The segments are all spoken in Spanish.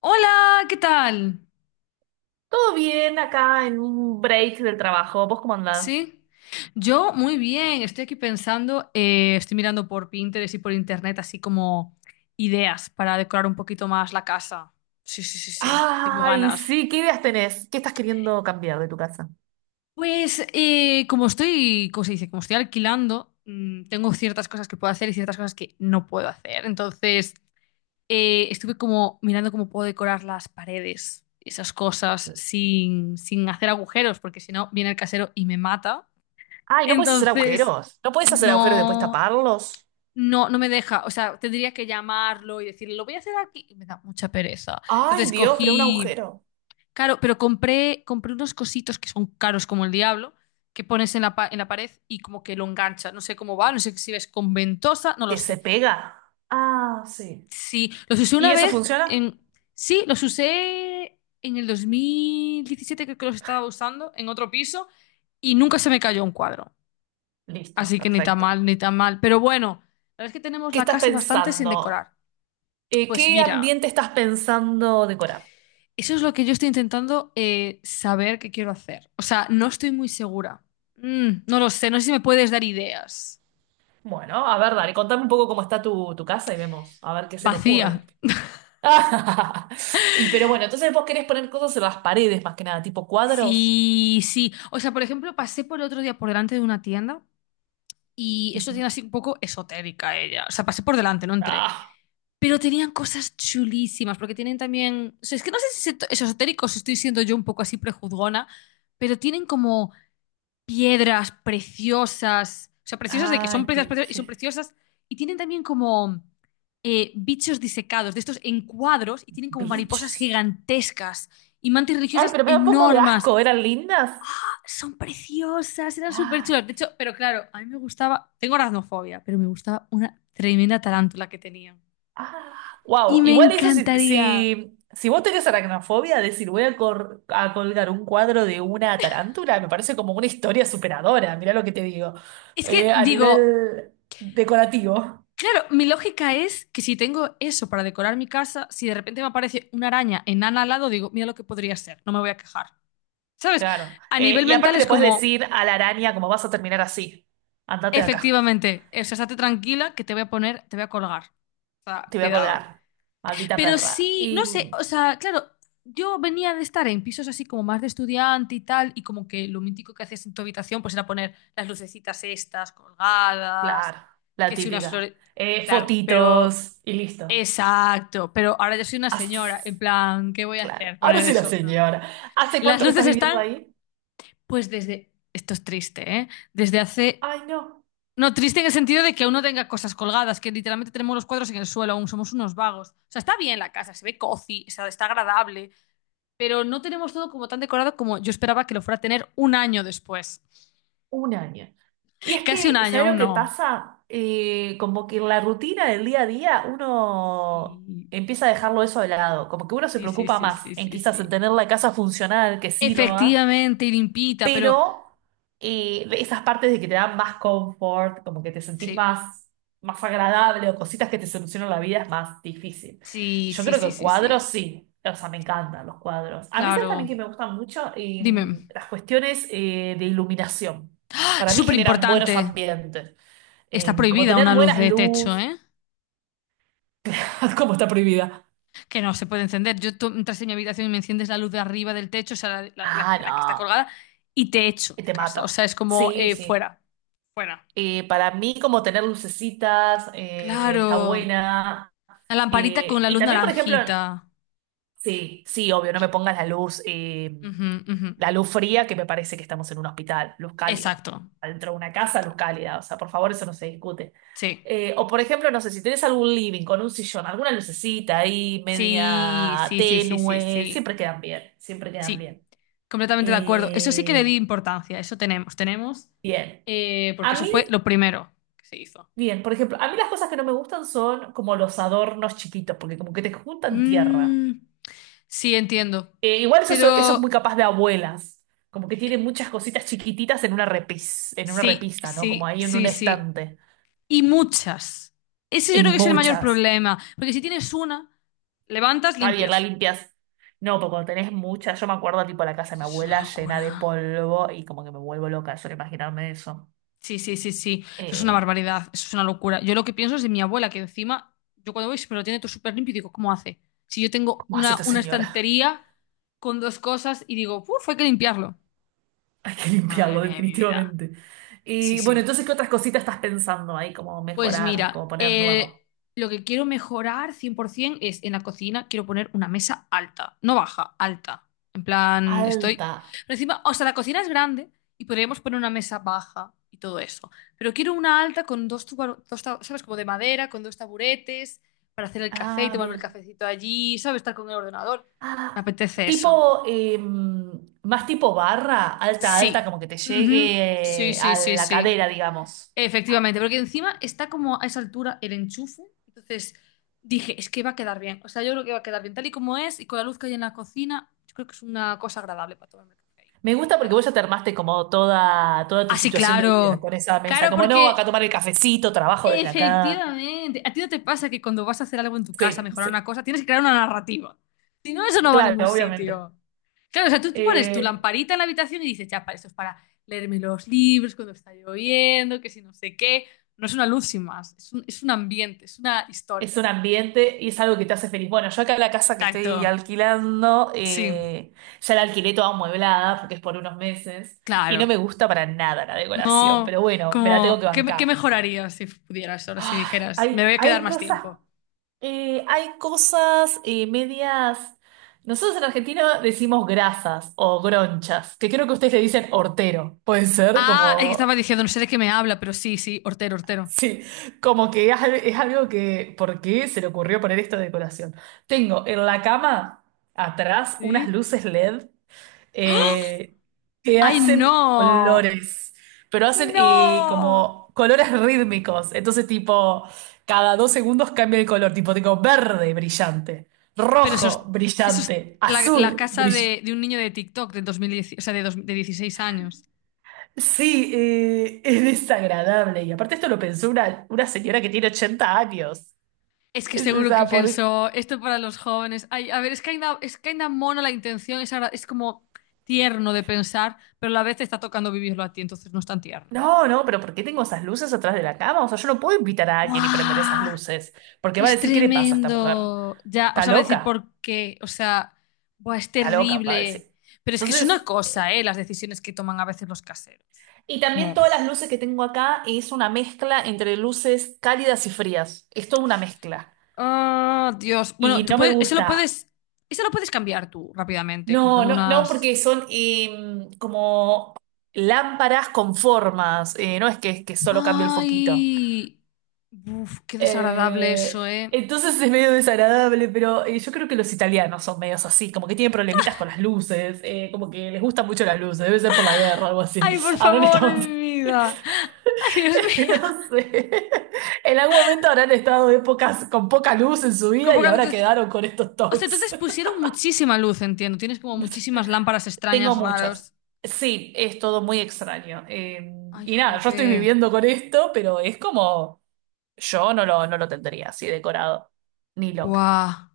Hola, ¿qué tal? Todo bien acá en un break del trabajo. ¿Vos cómo andás? Sí, yo muy bien. Estoy aquí pensando, estoy mirando por Pinterest y por internet así como ideas para decorar un poquito más la casa. Sí, sí, sí, sí. Tengo Ay, ganas. sí, ¿qué ideas tenés? ¿Qué estás queriendo cambiar de tu casa? Pues como estoy, ¿cómo se dice? Como estoy alquilando, tengo ciertas cosas que puedo hacer y ciertas cosas que no puedo hacer. Entonces, estuve como mirando cómo puedo decorar las paredes, esas cosas, sin hacer agujeros, porque si no, viene el casero y me mata. Ay, ¿no puedes hacer Entonces, agujeros? ¿No puedes hacer agujeros y después no, taparlos? No me deja. O sea, tendría que llamarlo y decirle, lo voy a hacer aquí. Y me da mucha pereza. Ay, Entonces Dios, pero un cogí, agujero. claro, pero compré unos cositos que son caros como el diablo, que pones en la, en la pared y como que lo engancha. No sé cómo va, no sé si ves con ventosa, no lo ¿Que se sé. pega? Ah, sí. Sí, los usé ¿Y una eso vez funciona? en... Sí, los usé en el 2017, creo que los estaba usando, en otro piso, y nunca se me cayó un cuadro. Listo, Así que ni tan perfecto. mal, ni tan mal. Pero bueno, la verdad es que tenemos ¿Qué la estás casa bastante sin pensando? decorar. Pues ¿Qué mira, ambiente estás pensando decorar? eso es lo que yo estoy intentando saber qué quiero hacer. O sea, no estoy muy segura. Mm, no lo sé, no sé si me puedes dar ideas. Bueno, a ver, dale, contame un poco cómo está tu casa y vemos, a ver qué se me Vacía. ocurre. Ah, Y pero bueno, entonces vos querés poner cosas en las paredes más que nada, tipo cuadros. Sí, sí. O sea, por ejemplo, pasé por el otro día por delante de una tienda y es una Ujú. tienda así un poco esotérica ella. O sea, pasé por delante, no entré. Ah, Pero tenían cosas chulísimas, porque tienen también. O sea, es que no sé si es esotérico, si estoy siendo yo un poco así prejuzgona, pero tienen como piedras preciosas. O sea, preciosas de que son ay, preciosas, qué preciosas y son sí. preciosas. Y tienen también como bichos disecados, de estos en cuadros, y tienen como mariposas Bichos. gigantescas y mantis Ay, religiosas pero me da un poco de enormes. asco, eran lindas. ¡Ah! Son preciosas, eran súper Ay, chulas. De hecho, pero claro, a mí me gustaba. Tengo aracnofobia, pero me gustaba una tremenda tarántula que tenían. ah. Y Wow, me igual eso si, encantaría. si, si vos tenés aracnofobia, decir voy a, a colgar un cuadro de una tarántula, me parece como una historia superadora, mirá lo que te digo, Es que a digo, nivel decorativo. claro, mi lógica es que si tengo eso para decorar mi casa, si de repente me aparece una araña enana al lado, digo, mira lo que podría ser, no me voy a quejar. ¿Sabes? Claro. A nivel Y mental aparte es le puedes como, decir a la araña como vas a terminar así. Andate de acá, efectivamente, o sea, estate tranquila que te voy a poner, te voy a colgar. O sea, te voy a cuidado. colgar. Maldita Pero perra. sí, Y no sé, o sea, claro, yo venía de estar en pisos así como más de estudiante y tal, y como que lo mítico que hacías en tu habitación pues era poner las lucecitas estas colgadas, claro, la que si unas típica. flores, claro, pero Fotitos y listo. exacto, pero ahora yo soy una señora, As- en plan, ¿qué voy a claro. hacer? Ahora Poner sí la eso, no. señora. ¿Hace Las cuánto que estás luces viviendo están, ahí? pues desde, esto es triste, ¿eh? Desde hace, Ay, no, no, triste en el sentido de que uno tenga cosas colgadas, que literalmente tenemos los cuadros en el suelo, aún somos unos vagos. O sea, está bien la casa, se ve cozy, o sea, está agradable, pero no tenemos todo como tan decorado como yo esperaba que lo fuera a tener un año después. un año. Y es Casi un que, año, ¿sabes lo aún que no. pasa? Como que en la rutina del día a día uno Sí, empieza a dejarlo eso de lado. Como que uno se sí, sí, preocupa sí, más sí, en sí, quizás en sí. tener la casa funcional que sirva, Efectivamente, y limpita, pero pero esas partes de que te dan más confort, como que te sentís sí. más, más agradable o cositas que te solucionan la vida es más difícil. Sí, Yo sí, creo sí, que sí, cuadros sí. sí, o sea, me encantan los cuadros. A mí sabes Claro. también que me gustan mucho Dime, las cuestiones de iluminación. Para mí súper generan buenos importante. ambientes. Está Como prohibida tener una luz buenas de techo, luz, ¿eh? como está prohibida. Que no se puede encender. Yo tú entras en mi habitación y me enciendes la luz de arriba del techo, o sea, la, Ah, la que está no, colgada, y te echo de te casa. O sea, mato. es como Sí, sí. fuera, fuera. Para mí como tener lucecitas está Claro. buena. La lamparita con la Y luz también, por ejemplo, naranjita. sí, sí, obvio, no me pongas Ujú, ujú. la luz fría, que me parece que estamos en un hospital, luz cálida. Exacto, Adentro de una casa, exacto. luz cálida. O sea, por favor, eso no se discute. Sí. O, por ejemplo, no sé, si tenés algún living con un sillón, alguna lucecita ahí, Sí, media sí, sí, sí, sí, tenue, sí. siempre quedan bien, siempre quedan Sí, bien. completamente de acuerdo. Eso sí que le Eh, di importancia, eso tenemos, tenemos, bien. Porque A eso mí, fue lo primero que se hizo. bien, por ejemplo, a mí las cosas que no me gustan son como los adornos chiquitos, porque como que te juntan tierra. Mm, sí, entiendo. Igual eso, eso es muy Pero capaz de abuelas, como que tiene muchas cositas chiquititas en una en una sí, repisa, ¿no? Como sí, ahí en un sí, sí. estante. Y muchas. Ese yo creo En que es el mayor muchas. problema, porque si tienes una, levantas, Está bien, la limpias. limpias. No, pero cuando tenés muchas, yo me acuerdo tipo la casa de Eso mi es una abuela llena de locura. polvo y como que me vuelvo loca de solo imaginarme eso. Sí, sí, sí, sí. Eso es una Eh, barbaridad, eso es una locura. Yo lo que pienso es de mi abuela, que encima, yo cuando voy siempre lo tiene todo súper limpio y digo, ¿cómo hace? Si yo tengo ¿Cómo hace esta una señora? estantería con dos cosas y digo, uff, hay que limpiarlo. Hay que Madre limpiarlo mía de mi vida. definitivamente. Sí, Y bueno, sí. entonces, ¿qué otras cositas estás pensando ahí? Como Pues mejorar, como mira, poner nuevo. Lo que quiero mejorar 100% es en la cocina, quiero poner una mesa alta, no baja, alta. En plan, estoy... Alta. Pero encima, o sea, la cocina es grande y podríamos poner una mesa baja y todo eso. Pero quiero una alta con dos, dos ¿sabes? Como de madera, con dos taburetes, para hacer el café y Ah, tomarme el bien. cafecito allí, ¿sabes? Estar con el ordenador. Me Ah, apetece eso. tipo, más tipo barra, alta, alta, Sí. como que te Ujú. llegue Sí, sí, a sí, la sí. cadera, digamos. Efectivamente, porque encima está como a esa altura el enchufe. Entonces dije, es que va a quedar bien. O sea, yo creo que va a quedar bien tal y como es y con la luz que hay en la cocina. Yo creo que es una cosa agradable para tomarme el café ahí Me por las gusta porque vos ya mañanas. te armaste como toda, toda tu Así, situación de vida claro. con esa mesa. Claro, Como no, acá porque tomar el cafecito, trabajo desde acá. efectivamente. ¿A ti no te pasa que cuando vas a hacer algo en tu casa, Sí, mejorar una sí, cosa, tienes que crear una narrativa? Si no, eso no va a ningún claro, obviamente. sitio. Claro, o sea, tú pones tu Eh, lamparita en la habitación y dices, ya, para esto es para leerme los libros cuando está lloviendo, que si no sé qué. No es una luz sin más, es un ambiente, es una Es historia. un ambiente y es algo que te hace feliz. Bueno, yo acá la casa que estoy Exacto. alquilando, Sí, ya la alquilé toda amueblada porque es por unos meses y no claro. me gusta para nada la decoración, No, pero bueno, me la tengo como, que ¿qué, qué bancar. mejorarías si pudieras ahora, si Ay, dijeras, me voy a quedar más tiempo? Hay cosas medias. Nosotros en Argentina decimos grasas o gronchas, que creo que ustedes le dicen hortero. Puede ser Ah, es que estaba como diciendo, no sé de qué me habla, pero sí, sí, hortero, hortero. sí, como que es, es algo que, ¿por qué se le ocurrió poner esta decoración? Tengo en la cama atrás unas Sí. luces LED ¡Ah! eh, que ¡Ay, hacen no! colores, pero hacen ¡No! como colores rítmicos. Entonces, tipo, cada dos segundos cambia el color. Tipo, tengo verde brillante, Pero rojo eso es brillante, la, la azul casa brillante. De un niño de TikTok de 2010, o sea, de, de 16 años. Sí, es desagradable. Y aparte esto lo pensó una señora que tiene 80 años. Es que Es seguro que esa, pensó, esto para los jóvenes. Ay, a ver, es que ainda mono la intención, es, es como tierno de pensar, pero a la vez te está tocando vivirlo a ti, entonces no es tan tierno. no, no, pero ¿por qué tengo esas luces atrás de la cama? O sea, yo no puedo invitar a alguien y prender esas ¡Guau! luces, porque va a Es decir, ¿qué le pasa a esta mujer? tremendo. Ya, os Está sea, va a decir loca, por qué. O sea, buah, es está loca, va a terrible. decir. Pero es que es una Entonces, cosa, ¿eh? Las decisiones que toman a veces los caseros. y Como, también todas las uf. luces que tengo acá es una mezcla entre luces cálidas y frías. Es toda una mezcla. Ah, Dios. Bueno, Y tú no me puedes, eso lo gusta. puedes, eso lo puedes cambiar tú rápidamente, No, comprando no, no, unas. porque son como lámparas con formas. No es que, es que solo cambio el foquito. Ay, uf, qué desagradable eso, ¿eh? Entonces es medio desagradable, pero yo creo que los italianos son medios así, como que tienen problemitas con las luces, como que les gustan mucho las luces, debe ser por la guerra o algo así. Ay, por Habrán favor, de estado, mi vida. Ay, Dios mío. no sé, en algún momento habrán estado épocas con poca luz en su Con vida y pocas ahora luces- quedaron con estos O sea, toques. entonces pusieron muchísima luz, entiendo. Tienes como muchísimas lámparas Tengo extrañas, muchos. raros. Sí, es todo muy extraño. Ay, Y nada, yo estoy jope. viviendo con esto, pero es como, yo no lo, no lo tendría así decorado, ni loca. Buah.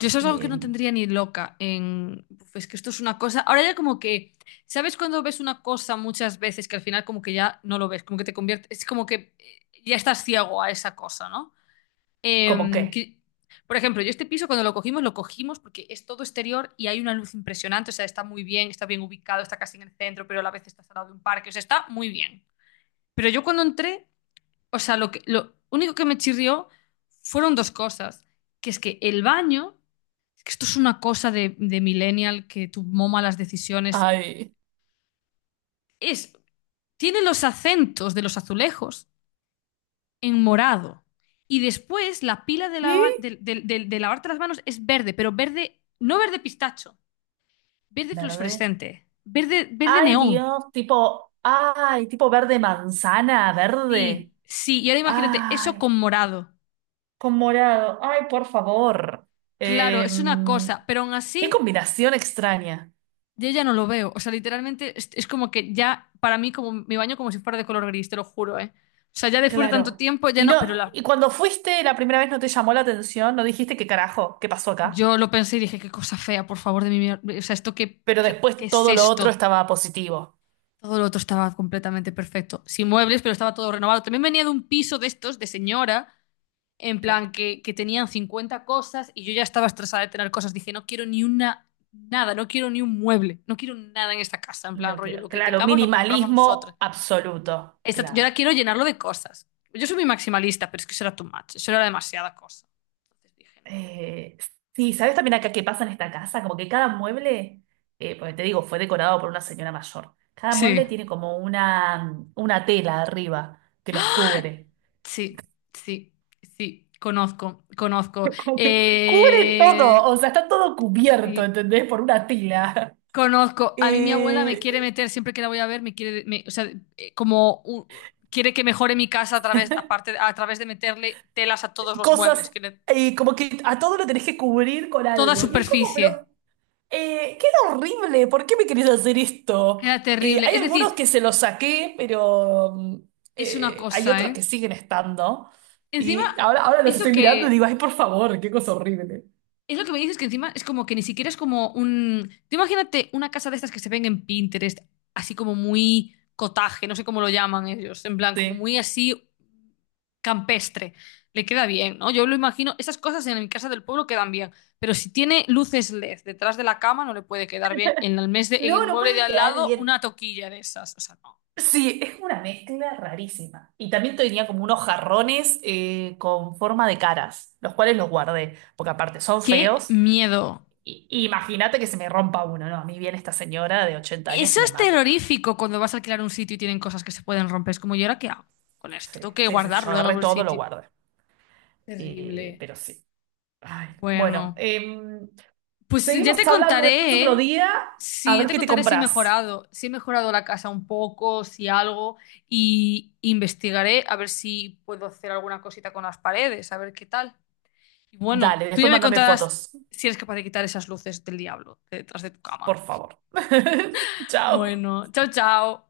Yo eso es algo que Eh, no tendría ni loca en... Uf, es que esto es una cosa... Ahora ya como que... ¿Sabes cuando ves una cosa muchas veces que al final como que ya no lo ves? Como que te convierte... Es como que ya estás ciego a esa cosa, ¿no? ¿Cómo Em, qué? que- Por ejemplo, yo este piso cuando lo cogimos porque es todo exterior y hay una luz impresionante. O sea, está muy bien, está bien ubicado, está casi en el centro, pero a la vez está al lado de un parque. O sea, está muy bien. Pero yo cuando entré... O sea, lo que, lo único que me chirrió fueron dos cosas. Que es que el baño, que esto es una cosa de millennial que tomó malas decisiones, Ay, es, tiene los acentos de los azulejos en morado. Y después la pila de, ¿y? De lavarte las manos es verde, pero verde, no verde pistacho, verde Verde. fluorescente, verde, verde Ay, neón. Dios, tipo, ay, tipo verde manzana, verde. Sí, sí, y ahora imagínate eso Ay, con morado. con morado. Ay, por favor. Claro, es una Em, cosa, pero aún qué así combinación extraña. yo ya no lo veo. O sea, literalmente es como que ya, para mí, como mi baño como si fuera de color gris, te lo juro, ¿eh? O sea, ya después de tanto Claro. tiempo, ya Y no. Pero no, la, y cuando fuiste la primera vez no te llamó la atención, no dijiste qué carajo, qué pasó acá. yo lo pensé y dije, qué cosa fea, por favor, de mi O sea, ¿esto qué, Pero qué, qué después es todo lo otro esto? estaba positivo. Todo lo otro estaba completamente perfecto. Sin muebles, pero estaba todo renovado. También venía de un piso de estos, de señora, en plan Claro. Que tenían 50 cosas y yo ya estaba estresada de tener cosas. Dije, no quiero ni una, nada, no quiero ni un mueble, no quiero nada en esta casa. En plan, No rollo, quiero. lo que Claro, tengamos lo compramos nosotros. minimalismo absoluto. Yo ahora Claro. quiero llenarlo de cosas. Yo soy muy maximalista, pero es que eso era too much, eso era demasiada cosa. Entonces dije no. Eh, sí, ¿sabes también acá qué pasa en esta casa? Como que cada mueble, porque te digo, fue decorado por una señora mayor. Cada Sí, mueble tiene como una tela arriba que los cubre. sí, sí, sí, conozco, conozco. Como que cubre todo, Eh, o sea, está todo cubierto, sí, ¿entendés? Por una tela. conozco. A mí mi abuela me quiere Eh, meter, siempre que la voy a ver, me quiere, o sea, eh, como un- quiere que mejore mi casa a través, aparte, a través de meterle telas a todos los muebles, Cosas, que como que a todo lo tenés que cubrir con toda algo. Y es como, superficie. pero eh, queda horrible, ¿por qué me querés hacer esto? Era terrible. Hay Es algunos decir, que se los saqué, pero es una hay cosa, otros ¿eh? que siguen estando. Encima, Y ahora, ahora los eso estoy mirando y digo, que ay, por favor, qué cosa horrible. es lo que me dices que encima es como que ni siquiera es como un... Tú imagínate una casa de estas que se ven en Pinterest, así como muy cotaje, no sé cómo lo llaman ellos, en plan, como Sí. muy así campestre. Le queda bien, ¿no? Yo lo imagino, esas cosas en mi casa del pueblo quedan bien, pero si tiene luces LED detrás de la cama no le puede quedar bien. En el en No, el no mueble de puede al quedar lado bien. una toquilla de esas, o sea, no. Sí, es una mezcla rarísima. Y también tenía como unos jarrones con forma de caras, los cuales los guardé, porque aparte son ¡Qué feos. miedo! Y imagínate que se me rompa uno, ¿no? A mí viene esta señora de 80 años Eso y me es mata. terrorífico cuando vas a alquilar un sitio y tienen cosas que se pueden romper. Es como, ¿y ahora qué hago con esto? Sí, Tengo que sí, sí, yo guardarlo en agarré algún todo, lo sitio. guardé. Terrible. Pero sí. Ay, bueno, Bueno, em, pues ya seguimos te hablando después contaré, otro ¿eh? día. A Sí, ya ver te qué te contaré si he compras. mejorado, si he mejorado la casa un poco, si algo, y investigaré a ver si puedo hacer alguna cosita con las paredes, a ver qué tal. Y bueno, Dale, tú ya después me mándame contarás fotos, si eres capaz de quitar esas luces del diablo de detrás de tu por cama. favor. Chao. Bueno, chao, chao.